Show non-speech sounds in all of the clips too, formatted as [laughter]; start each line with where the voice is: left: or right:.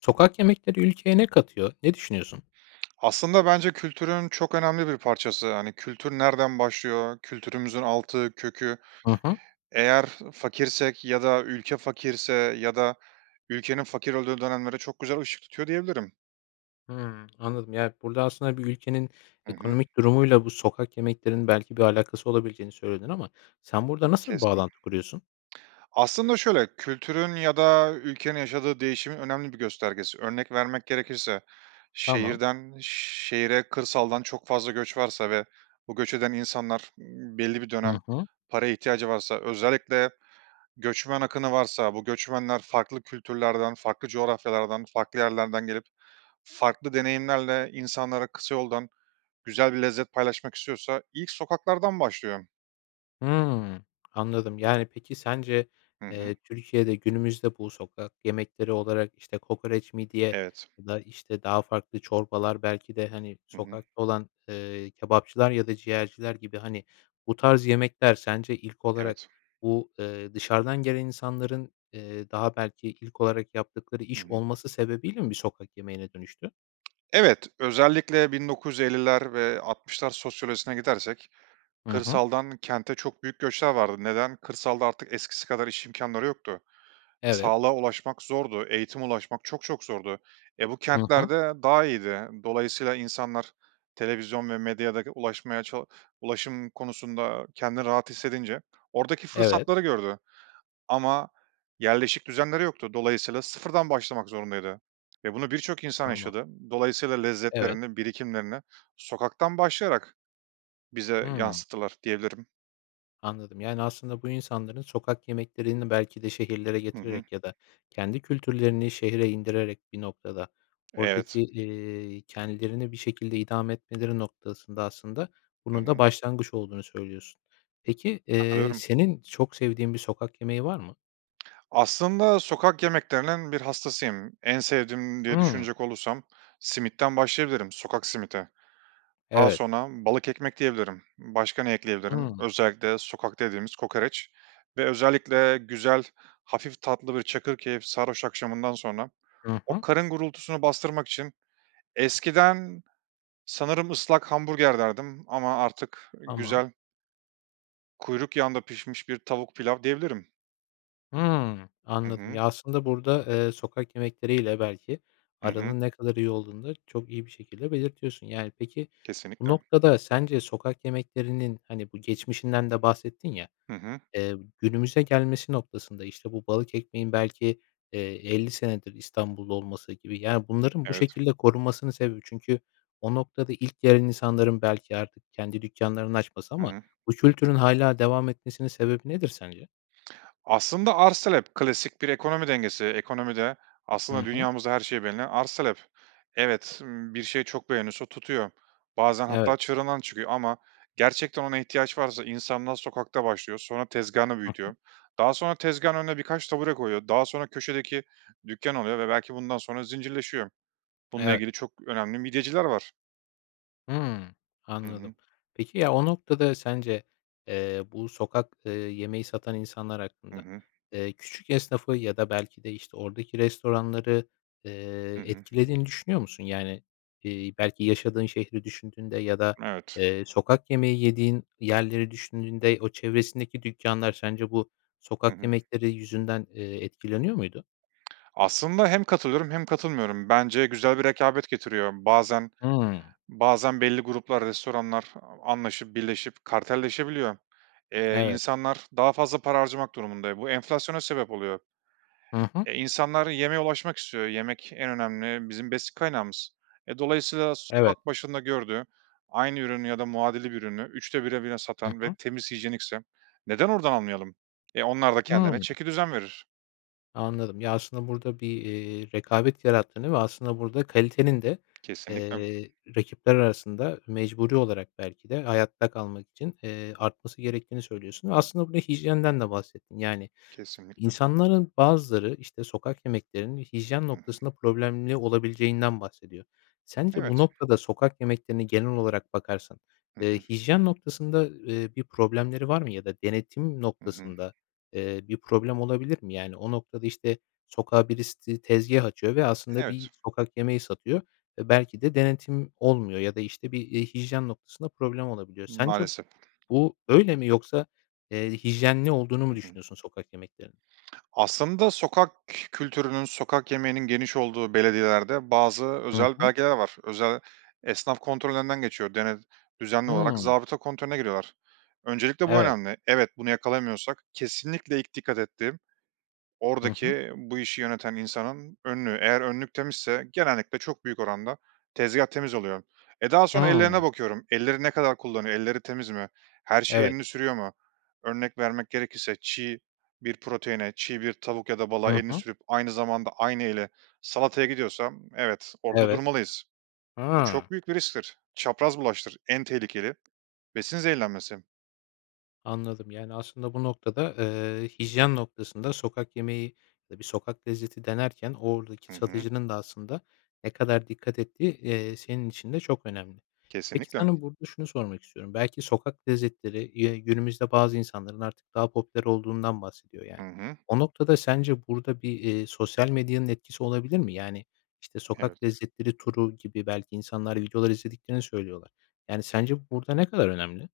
left: Sokak yemekleri ülkeye ne katıyor? Ne düşünüyorsun?
right: Aslında bence kültürün çok önemli bir parçası, hani, kültür nereden başlıyor, kültürümüzün altı, kökü
left: Hı hı.
right: eğer fakirsek ya da ülke fakirse ya da ülkenin fakir olduğu dönemlere çok güzel ışık tutuyor diyebilirim.
left: Hıı, anladım, yani, burada aslında bir ülkenin
right: Hı hı.
left: ekonomik durumuyla bu sokak yemeklerinin belki bir alakası olabileceğini söyledin ama sen burada nasıl bir
right: Kesin
left: bağlantı kuruyorsun?
right: Aslında şöyle; kültürün ya da ülkenin yaşadığı değişimin önemli bir göstergesi. Örnek vermek gerekirse
left: Tamam.
right: şehirden şehre kırsaldan çok fazla göç varsa ve bu göç eden insanlar m belli bir
left: Hı
right: dönem
left: hı.
right: paraya ihtiyacı varsa, özellikle göçmen akını varsa, bu göçmenler farklı kültürlerden, farklı coğrafyalardan, farklı yerlerden gelip farklı deneyimlerle insanlara kısa yoldan güzel bir lezzet paylaşmak istiyorsa ilk sokaklardan başlıyor.
left: Hıı, anladım. Yani, peki, sence,
right: Hı hı.
left: eee, Türkiye'de günümüzde bu sokak yemekleri olarak, işte, kokoreç, midye
right: Evet.
left: ya da, işte, daha farklı çorbalar belki de, hani,
right: Hı hı.
left: sokakta olan, ııı, kebapçılar ya da ciğerciler gibi, hani, bu tarz yemekler sence ilk olarak
right: Evet.
left: bu, ııı, dışarıdan gelen insanların, ııı, daha belki ilk olarak yaptıkları
right: Hı
left: iş
right: hı.
left: olması sebebiyle mi bir sokak yemeğine dönüştü?
right: Evet. Özellikle 1950'ler ve 60'lar sosyolojisine gidersek
left: Hı hı.
right: kırsaldan kente çok büyük göçler vardı. Neden? Kırsalda artık eskisi kadar iş imkânları yoktu.
left: Evet.
right: Sağlığa ulaşmak zordu, eğitime ulaşmak çok çok zordu. E, bu
left: Hı hı.
right: kentlerde daha iyiydi. Dolayısıyla insanlar, televizyon ve medyada ulaşmaya ça ulaşım konusunda kendini rahat hissedince oradaki
left: Evet.
right: fırsatları gördü. Ama yerleşik düzenleri yoktu, dolayısıyla sıfırdan başlamak zorundaydı ve bunu birçok insan
left: Tamam.
right: yaşadı. Dolayısıyla
left: Evet.
right: lezzetlerini, birikimlerini sokaktan başlayarak bize
left: Hıı.
right: yansıttılar diyebilirim.
left: Anladım. Yani, aslında bu insanların sokak yemeklerini belki de şehirlere
right: Hı hı.
left: getirerek ya da kendi kültürlerini şehre indirerek bir noktada oradaki,
right: Evet.
left: ııı, kendilerini bir şekilde idame etmeleri noktasında aslında
right: Hı
left: bunun da
right: hı.
left: başlangıç olduğunu söylüyorsun. Peki, eee,
right: Katılıyorum.
left: senin çok sevdiğin bir sokak yemeği var mı?
right: Aslında sokak yemeklerinin bir hastasıyım. En sevdiğim diye
left: Hıı.
right: düşünecek olursam simitten başlayabilirim, sokak simidi. Daha
left: Evet.
right: sonra balık ekmek diyebilirim. Başka ne ekleyebilirim?
left: Hıı.
right: Özellikle sokakta yediğimiz kokoreç ve özellikle güzel, hafif tatlı bir çakırkeyif sarhoş akşamından sonra
left: I
right: o
left: hı.
right: karın gurultusunu bastırmak için eskiden sanırım ıslak hamburger derdim ama artık
left: Tamam.
right: güzel kuyruk yağında pişmiş bir tavuk-pilav diyebilirim.
left: Hıı,
right: Hı
left: anladım.
right: hı.
left: Ya, aslında burada, eee, sokak yemekleri ile belki
right: Hı hı.
left: aranın ne kadar iyi olduğunu da çok iyi bir şekilde belirtiyorsun, yani. Peki, bu
right: Kesinlikle.
left: noktada sence sokak yemeklerinin, hani, bu geçmişinden de bahsettin ya,
right: Hı hı.
left: eee, günümüze gelmesi noktasında, işte, bu balık ekmeğin belki, eee, 50 senedir İstanbullu olması gibi, yani, bunların bu
right: Evet.
left: şekilde korunmasının sebebi Çünkü o noktada ilk gelen insanların belki artık kendi dükkânlarını açması
right: Hı
left: ama
right: hı.
left: bu kültürün hâlâ devam etmesinin sebebi nedir sence?
right: Aslında, arz talep, klasik bir ekonomi dengesi. Ekonomide, aslında,
left: Hı hı.
right: dünyamızda her şey belli, arz talep. Evet, ımm, bir şey çok beğeniliyorsa tutuyor. Bazen
left: Evet.
right: hatta çığrından çıkıyor ama gerçekten ona ihtiyaç varsa insanlar sokakta başlıyor, sonra tezgâhını
left: Hı hı.
right: büyütüyor. Daha sonra tezgâhın önüne birkaç tabure koyuyor, daha sonra köşedeki dükkân oluyor ve belki bundan sonra zincirleşiyor. Bununla
left: Evet.
right: ilgili çok önemli midyeciler var.
left: Hıı,
right: Hı
left: anladım.
right: hı.
left: Peki ya, o noktada sence, eee, bu sokak, eee, yemeği satan insanlar
right: Hı
left: hakkında,
right: hı.
left: eee, küçük esnafı ya da, belki de, işte, oradaki restoranları, eee,
right: Hı hı.
left: etkilediğini düşünüyor musun? Yani, iii, belki, yaşadığın şehri düşündüğünde ya da,
right: Evet.
left: eee, sokak yemeği yediğin yerleri düşündüğünde o çevresindeki dükkânlar sence bu
right: Hı
left: sokak
right: hı.
left: yemekleri yüzünden, eee, etkileniyor muydu?
right: [smacks lips] Aslında hem katılıyorum hem katılmıyorum. Bence güzel bir rekabet getiriyor. Bazen
left: Hıı.
right: bazen belli gruplar, restoranlar a anlaşıp, birleşip kartelleşebiliyor. Eee,
left: Evet.
right: insanlar daha fazla para harcamak durumunda, e, bu enflasyona sebep oluyor.
left: Hı hı.
right: E, insanlar yemeğe ulaşmak istiyor, yemek en önemli bizim besin kaynağımız. E, dolayısıyla
left: Evet.
right: sokak başında gördüğü aynı ürünü ya da muadili bir ürünü 3'te 1'e bile
left: Hı
right: satan ve
left: hı.
right: temiz, hijyenikse, neden oradan almayalım? E, onlar da
left: Hıı.
right: kendilerine çekidüzen verir.
left: Anladım. Ya, aslında burada bir, eee, rekabet yarattığını ve aslında burada kalitenin de,
right: Kesinlikle.
left: eee, rakipler arasında mecburi olarak belki de hayatta kalmak için, eee, artması gerektiğini söylüyorsun. Aslında buraya hijyenden de bahsettin. Yani,
right: Kesinlikle.
left: insanların bazıları, işte, sokak yemeklerinin hijyen
right: Hı hı.
left: noktasında problemli olabileceğinden bahsediyor. Sence bu
right: Evet.
left: noktada sokak yemeklerine genel olarak bakarsan,
right: Hı
left: eee,
right: hı.
left: hijyen noktasında, eee, bir problemleri var mı ya da denetim
right: Hı hı.
left: noktasında, eee, bir problem olabilir mi? Yani, o noktada, işte, sokağa birisi ti tezgâh açıyor ve aslında bir
right: Evet.
left: sokak yemeği satıyor ve belki de denetim olmuyor ya da, işte, bir, eee, hijyen noktasında problem olabiliyor. Sence
right: Maalesef.
left: bu, öyle mi yoksa, eee, hijyenli olduğunu
right: Hı
left: mu
right: hı.
left: düşünüyorsun sokak yemeklerinin?
right: Aslında sokak kültürünün, sokak yemeğinin geniş olduğu belediyelerde bazı
left: Hı
right: özel
left: hı.
right: belgeler var. Özel esnaf kontrollerinden geçiyor. Dene düzenli
left: Hıı.
right: olarak zabıta kontrolüne giriyorlar. Öncelikle bu
left: Evet.
right: önemli. Evet, bunu yakalayamıyorsak kesinlikle ilk dikkat ettiğim,
left: Hı hı.
right: oradaki bu işi yöneten insanın önlüğü. Eğer önlük temizse genellikle çok büyük oranda tezgâh temiz oluyor. Eee, daha sonra ellerine
left: Hıı.
right: bakıyorum, ellerini ne kadar kullanıyor, elleri temiz mi, her şeye
left: Evet.
right: elini sürüyor mu? Örnek vermek gerekirse, çiğ bir proteine, çiğ bir tavuk ya da balığa
left: Hı
right: elini
left: hı.
right: sürüp aynı zamanda aynı eli salataya gidiyorsa, evet orada
left: Evet.
right: durmalıyız. Bu
left: Hıı.
right: çok büyük bir risktir. Çapraz bulaştır, en tehlikeli besin zehirlenmesi.
left: Anladım. Yani, aslında bu noktada, ııı, hijyen noktasında sokak yemeği ya da bir sokak lezzeti denerken
right: Hı
left: oradaki
right: hı.
left: satıcının da aslında ne kadar dikkat ettiği, eee, senin için de çok önemli. Peki,
right: Kesinlikle.
left: sana burada şunu sormak istiyorum: Belki sokak lezzetleri, eee, günümüzde bazı insanların artık daha popüler olduğundan bahsediyor
right: Hı
left: yani.
right: hı.
left: O noktada sence burada bir, eee, sosyal medyanın etkisi olabilir mi? Yani, işte, sokak
right: Evet.
left: lezzetleri turu gibi belki insanlar videolar izlediklerini söylüyorlar. Yani, sence burada ne kadar önemli?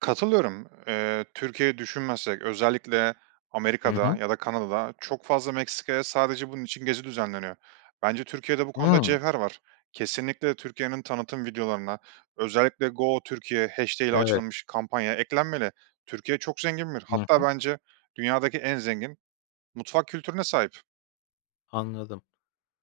right: Katılıyorum. Eee, Türkiye'yi düşünmezsek, özellikle
left: Hı
right: Amerika'da
left: hı.
right: ya da Kanada'da çok fazla Meksika'ya sadece bunun için gezi düzenleniyor. Bence Türkiye'de bu konuda
left: Hımm.
right: cevher var. Kesinlikle Türkiye'nin tanıtım videolarına, özellikle #GoTürkiye'i ile
left: Evet.
right: açılmış kampanya eklenmeli. Türkiye çok zengin bir
left: Hı
right: hatta
left: hı.
right: bence dünyadaki en zengin mutfak kültürüne sahip.
left: Anladım.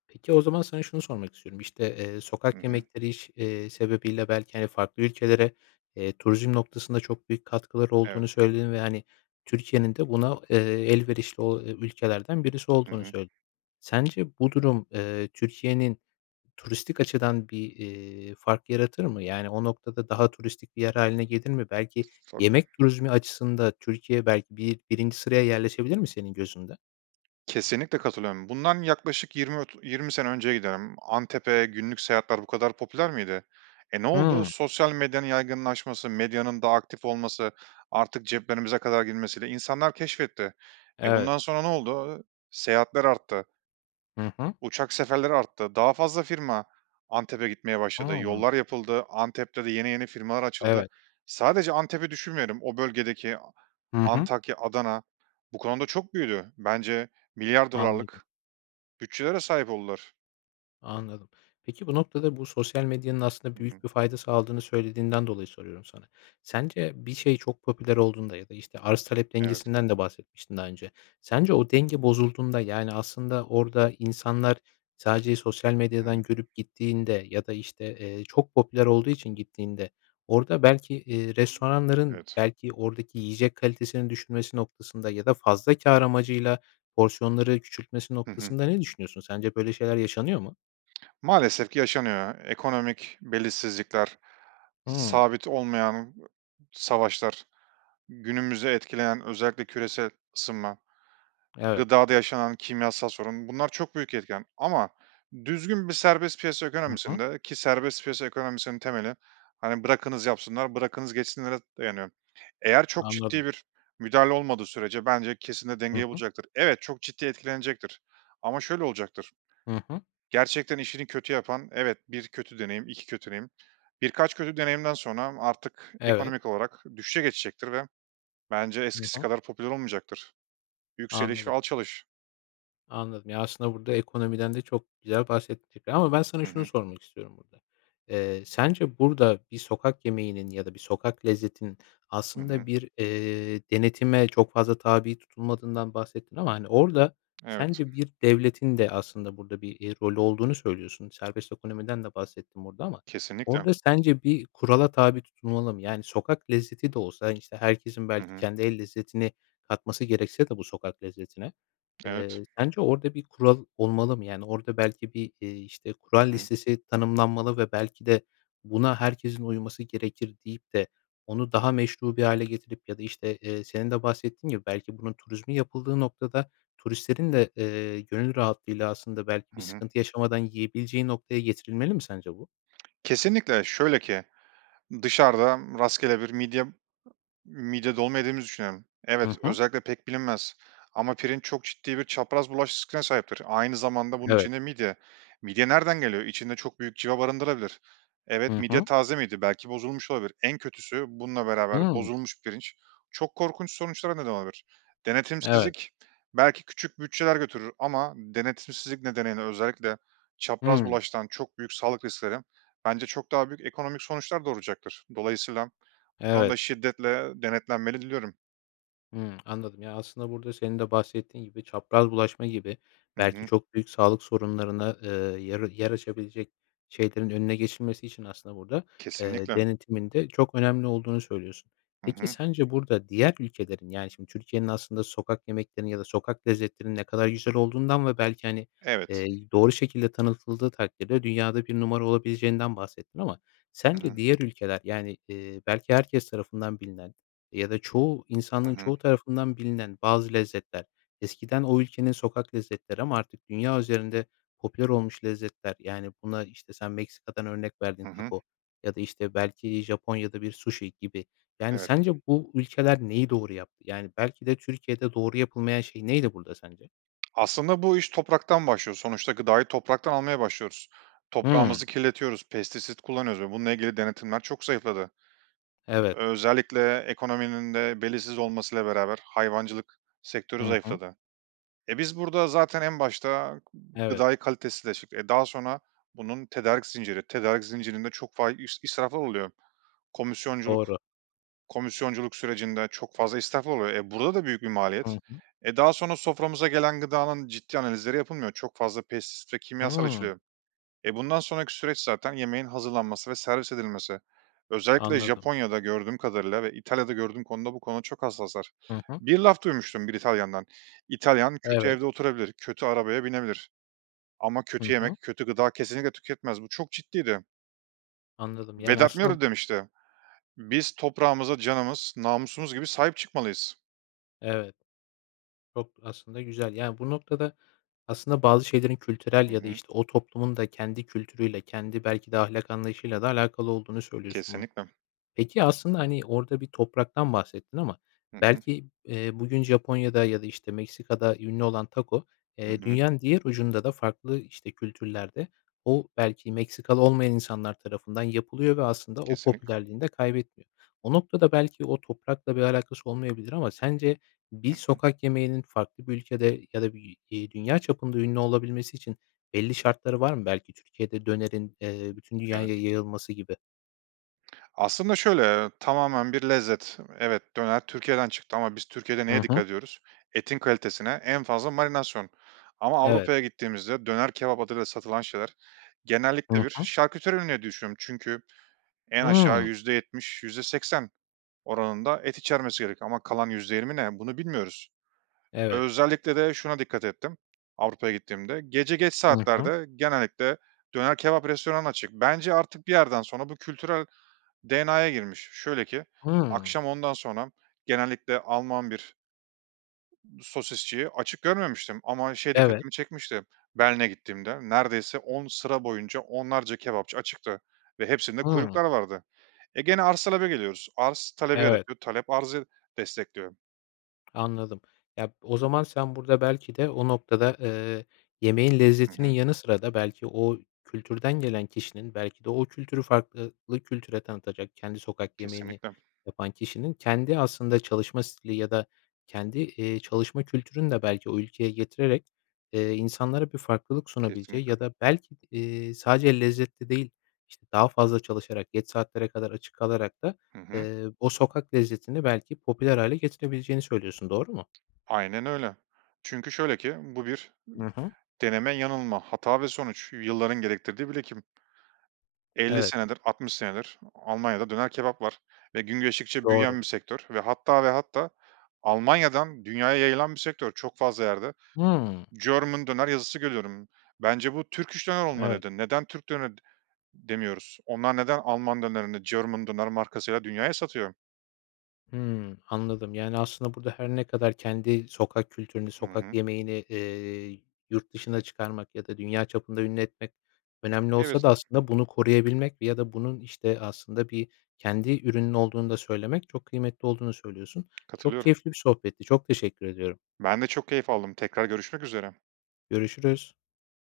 left: Peki, o zaman sana şunu sormak istiyorum. İşte, eee,
right: Hı
left: sokak
right: hı.
left: yemekleri iş eee, sebebiyle belki, hani, farklı ülkelere, eee, turizm noktasında çok büyük katkıları
right: Evet.
left: olduğunu söyledin ve, hani, Türkiye'nin de buna, eee, elverişli o ülkelerden birisi
right: Hı
left: olduğunu
right: hı.
left: söyledin. Sence bu durum, eee, Türkiye'nin turistik açıdan bir, eee, fark yaratır mı? Yani, o noktada daha turistik bir yer hâline gelir mi? Belki
right: Tabii.
left: yemek turizmi açısında Türkiye belki bi birinci sıraya yerleşebilir mi senin gözünde?
right: Kesinlikle katılıyorum. Bundan yaklaşık 20 ot 20 sene önceye giderdim. Antep'e günlük seyahatler bu kadar popüler miydi? E, ne oldu?
left: Hıı.
right: Sosyal medyanın yaygınlaşması, medyanın daha aktif olması, artık ceplerimize kadar girmesiyle insanlar keşfetti. E,
left: Evet.
right: bundan sonra ne oldu? Iıı, seyahatler arttı.
left: Hı hı.
right: Uçak seferleri arttı. Daha fazla firma Antep'e gitmeye başladı.
left: Hıı.
right: Yollar yapıldı, Antep'te de yeni yeni firmalar açıldı.
left: Evet.
right: Sadece Antep'i düşünmeyelim. O bölgedeki
left: Hı hı.
right: Antakya, Adana bu konuda çok büyüdü. Bence milyar
left: Anladım.
right: dolarlık bütçelere sahip oldular.
left: Anladım. Peki, bu noktada, bu sosyal medyanın aslında
right: Hı hı.
left: büyük bir fayda sağladığını söylediğinden dolayı soruyorum sana. Sence bir şey çok popüler olduğunda ya da, işte, arz talep
right: Evet.
left: dengesinden de bahsetmiştin, daha önce. Sence o denge bozulduğunda, yani, aslında orada insanlar sadece sosyal
right: Hı
left: medyadan
right: hı.
left: görüp gittiğinde ya da, işte, eee, çok popüler olduğu için gittiğinde orada belki, eee, restoranların,
right: Evet.
left: belki, oradaki yiyecek kalitesini düşmesi noktasında ya da fazla kâr amacıyla porsiyonları küçültmesi
right: Hı hı.
left: noktasında ne düşünüyorsun? Sence böyle şeyler yaşanıyor mu?
right: [smacks lips] Maalesef ki yaşanıyor. Ekonomik belirsizlikler,
left: Hıı.
right: sabit olmayan savaşlar, günümüzü etkileyen özellikle küresel ısınma,
left: Evet.
right: gıdada yaşanan kimyasal sorun bunlar çok büyük etken ama düzgün bir serbest piyasa
left: Hı hı.
right: ekonomisinde ki serbest piyasa ekonomisinin temeli, hani, bırakınız yapsınlar, bırakınız geçsinlere dayanıyor. Eğer çok ciddi
left: Anladım.
right: bir müdahale olmadığı sürece bence kesin de
left: Hı
right: dengeyi
left: hı.
right: bulacaktır. Evet, çok ciddi etkilenecektir ama şöyle olacaktır,
left: Hı hı.
right: gerçekten işini kötü yapan evet, 1 kötü deneyim, 2 kötü deneyim, birkaç kötü deneyimden sonra artık
left: Evet.
right: ekonomik olarak düşüşe geçecektir ve bence
left: Hı
right: eskisi
left: hı.
right: kadar popüler olmayacaktır. Yükseliş ve
left: Anladım.
right: alçalış.
left: Anladım. Ya, aslında burada ekonomiden de çok güzel bahsettin tabii ama ben sana
right: Hı
left: şunu
right: hı.
left: sormak istiyorum burada. Eee, sence burada bir sokak yemeğinin ya da bir sokak lezzetinin
right: Hı
left: aslında
right: hı.
left: bir, eee, denetime çok fazla tabi tutulmadığından bahsettin ama, hani, orada
right: Evet.
left: sence bir devletin de, aslında, burada bir, eee, rolü olduğunu söylüyorsun? Serbest ekonomiden de bahsettin burada ama
right: Kesinlikle.
left: orada sence bir kurala tabi tutulmalı mı? Yani, sokak lezzeti de olsa, hani, işte, herkesin
right: Hı
left: belki
right: hı.
left: kendi el lezzetini katması gerekse de bu sokak lezzetine,
right: Evet.
left: eee, sence orada bir kural olmalı mı? Yani, orada belki bir, eee, işte, kural
right: Hı hı.
left: listesi tanımlanmalı ve belki de buna herkesin uyması gerekir deyip de onu daha meşru bir hâle getirip ya da, işte, eee, senin de bahsettiğin gibi belki bunun turizmi yapıldığı noktada turistlerin de, eee, gönül rahatlığıyla, aslında, belki
right: Hı
left: bir
right: hı.
left: sıkıntı yaşamadan yiyebileceği noktaya getirilmeli mi sence bu?
right: Kesinlikle. Şöyle ki, dışarıdan rastgele bir midye midye dolma yediğimizi düşünelim. Evet,
left: Hı hı.
right: özellikle pek bilinmez ama pirinç çok ciddi bir çapraz bulaş riskine sahiptir. Aynı zamanda bunun
left: Evet.
right: içinde midye. Midye nereden geliyor? İçinde çok büyük cıva barındırabilir. Evet,
left: Hı
right: midye
left: hı.
right: taze miydi? Belki bozulmuş olabilir. En kötüsü, bununla beraber
left: Hıı.
right: bozulmuş pirinç çok korkunç sonuçlara neden olabilir.
left: Evet.
right: Denetimsizlik belki küçük bütçeler götürür ama denetimsizlik nedeniyle özellikle çapraz
left: Hıı.
right: bulaştıran çok büyük sağlık riskleri bence çok daha büyük ekonomik sonuçlar doğuracaktır. Dolayısıyla bu
left: Evet.
right: konuda şiddetle denetlenmeli diliyorum.
left: Hıı, anladım. Ya, aslında burada senin de bahsettiğin gibi çapraz bulaşma gibi,
right: Hı
left: belki,
right: hı.
left: çok büyük sağlık sorunlarına, ııı, yer yer açabilecek şeylerin önüne geçilmesi için aslında burada, eee,
right: Kesinlikle.
left: denetimin de çok önemli olduğunu söylüyorsun.
right: Hı
left: Peki,
right: hı.
left: sence burada diğer ülkelerin, yani, şimdi Türkiye'nin aslında sokak yemeklerinin ya da sokak lezzetlerinin ne kadar güzel olduğundan ve belki, hani,
right: Evet.
left: eee, doğru şekilde tanıtıldığı takdirde dünyada 1 numara olabileceğinden bahsettin. Ama
right: Hı
left: sence
right: hı.
left: diğer ülkeler, yani, eee, belki herkes tarafından bilinen ya da çoğu
right: Hı
left: insanlığın
right: hı.
left: çoğu tarafından bilinen bazı lezzetler eskiden o ülkenin sokak lezzetleri ama artık dünya üzerinde popüler olmuş lezzetler, yani, buna işte sen Meksika'dan örnek verdin,
right: Hı hı.
left: taco ya da, işte, belki Japonya'da bir sushi gibi. Yani,
right: Evet.
left: sence bu ülkeler neyi doğru yaptı? Yani, belki de Türkiye'de doğru yapılmayan şey neydi burada sence?
right: Aslında bu iş topraktan başlıyor. Sonuçta gıdayı topraktan almaya başlıyoruz.
left: Hıı.
right: Toprağımızı kirletiyoruz. Pestisit kullanıyoruz ve bununla ilgili denetimler çok zayıfladı.
left: Evet.
right: Özellikle ekonominin de belirsiz olmasıyla beraber hayvancılık sektörü
left: Hı hı.
right: zayıfladı. E, biz burada zaten en başta
left: Evet.
right: gıdayı kalitesizleştirdik. E, daha sonra bunun tedarik zinciri tedarik zincirinde çok fa i israflar oluyor. Komisyonculuk
left: Doğru.
right: komisyonculuk sürecinde çok fazla israflar oluyor. E, burada da büyük bir
left: Hı
right: maliyet.
left: hı.
right: E, daha sonra soframıza gelen gıdanın ciddi analizleri yapılmıyor. Çok fazla pestisit ve kimyasal
left: Hıı.
right: içeriyor. E, bundan sonraki süreç zaten yemeğin hazırlanması ve servis edilmesi. Özellikle
left: Anladım.
right: Japonya'da gördüğüm kadarıyla ve İtalya'da gördüğüm konuda bu konuda çok hassaslar.
left: Hı hı.
right: Bir laf duymuştum bir İtalyan'dan. İtalyan kötü
left: Evet.
right: evde oturabilir, kötü arabaya binebilir ama
left: Hı
right: kötü
left: hı.
right: yemek, kötü gıda kesinlikle tüketmez. Bu çok ciddiydi.
left: Anladım. Yani,
right: Vedat Milor
left: aslında
right: de demişti. Biz, toprağımıza canımız, namusumuz gibi sahip çıkmalıyız.
left: Evet. Çok aslında güzel. Ya, bu noktada aslında bazı şeylerin kültürel
right: Hı
left: ya da,
right: hı.
left: işte, o toplumun da kendi kültürüyle, kendi belki de ahlak anlayışıyla da alakalı olduğunu söylüyorsun bunun.
right: Kesinlikle.
left: Peki, aslında, hani, orada bir topraktan bahsettin ama
right: Hı hı.
left: belki, eee, bugün Japonya'da ya da, işte, Meksika'da ünlü olan tako,
right: Hı
left: eee,
right: hı.
left: dünyanın diğer ucunda da farklı işte kültürlerde o belki Meksikalı olmayan insanlar tarafından yapılıyor ve aslında o
right: Kesinlikle.
left: popülerliğini de kaybetmiyor. O noktada belki o toprakla bir alakası olmayabilir ama sence
right: Hı
left: bir
right: hı.
left: sokak yemeğinin farklı bir ülkede ya da bir, iii, dünya çapında ünlü olabilmesi için belli şartları var mı? Belki Türkiye'de dönerin, eee, bütün
right: Evet.
left: dünyaya yayılması gibi?
right: Aslında şöyle, eee, tamamen bir lezzet. Evet, döner Türkiye'den çıktı ama biz Türkiye'de
left: Hı
right: neye
left: hı.
right: dikkat ediyoruz? Etin kalitesine en fazla marinasyon ama
left: Evet.
right: Avrupa'ya gittiğimizde döner kebap adıyla satılan şeyler
left: Hı
right: genellikle bir
left: hı.
right: şarküteri ürünü diye düşünüyorum çünkü en aşağı
left: Hıı.
right: %70 %80 oranında et içermesi gerek ama kalan %20 ne, bunu bilmiyoruz.
left: Evet.
right: Özellikle de şuna dikkat ettim Avrupa'ya gittiğimde; gece geç
left: Hı hı.
right: saatlerde genellikle döner kebap restoranı açık. Bence artık bir yerden sonra bu kültürel DNA'ya girmiş. Şöyle ki
left: Hıı.
right: akşam ondan sonra genellikle Alman bir sosisçiyi açık görmemiştim ama şey
left: Evet.
right: dikkatimi çekmişti; Berlin'e gittiğimde neredeyse 10 sıra boyunca onlarca kebapçı açıktı ve hepsinde
left: Hıı.
right: kuyruklar vardı. E, gene arz-talebe geliyoruz. Arz, talebi
left: Evet.
right: yaratıyor. Talep, arzı destekliyor.
left: Anladım. Ya b o zaman sen burada belki de o noktada, eee, yemeğin
right: Hı
left: lezzetinin
right: hı.
left: yanı sıra da belki o kültürden gelen kişinin belki de o kültürü fark eee, lı kültüre tanıtacak, kendi sokak yemeğini
right: Kesinlikle.
left: yapan kişinin kendi aslında çalışma stili ya da kendi, eee, çalışma kültürünü de belki o ülkeye getirerek, eee, insanlara bir farklılık sunabileceği
right: Kesinlikle.
left: ya da belki eee, sadece lezzetli değil, işte, daha fazla çalışarak, geç saatlere kadar açık kalarak da,
right: Hı hı.
left: eee, o sokak lezzetini belki popüler hâle getirebileceğini söylüyorsun, doğru mu?
right: Aynen öyle. Çünkü şöyle ki bu bir, ımm,
left: I hı.
right: deneme yanılma, hata ve sonuç, yılların gerektirdiği birikim. 50
left: Evet.
right: senedir, 60 senedir Almanya'da döner kebap var ve gün geçtikçe
left: Doğru.
right: büyüyen bir sektör ve hatta ve hatta Almanya'dan dünyaya yayılan bir sektör. Çok fazla yerde
left: Hıı.
right: German döner yazısı görüyorum, bence bu Turkish döner
left: Evet.
right: olmalıydı. Neden Türk döne demiyoruz? Onlar neden Alman dönerini German döner markasıyla dünyaya satıyor?
left: Hıı, anladım. Yani, aslında burada her ne kadar kendi sokak kültürünü,
right: Hı
left: sokak
right: hı.
left: yemeğini, eee, yurt dışına çıkarmak ya da dünya çapında ünlü etmek önemli olsa
right: Evet.
left: da aslında bunu koruyabilmek ya da bunun, işte, aslında bir kendi ürünün olduğunu da söylemek çok kıymetli olduğunu söylüyorsun. Çok
right: Katılıyorum.
left: keyifli bir sohbetti, çok teşekkür ediyorum.
right: Ben de çok keyif aldım. Tekrar görüşmek üzere.
left: Görüşürüz.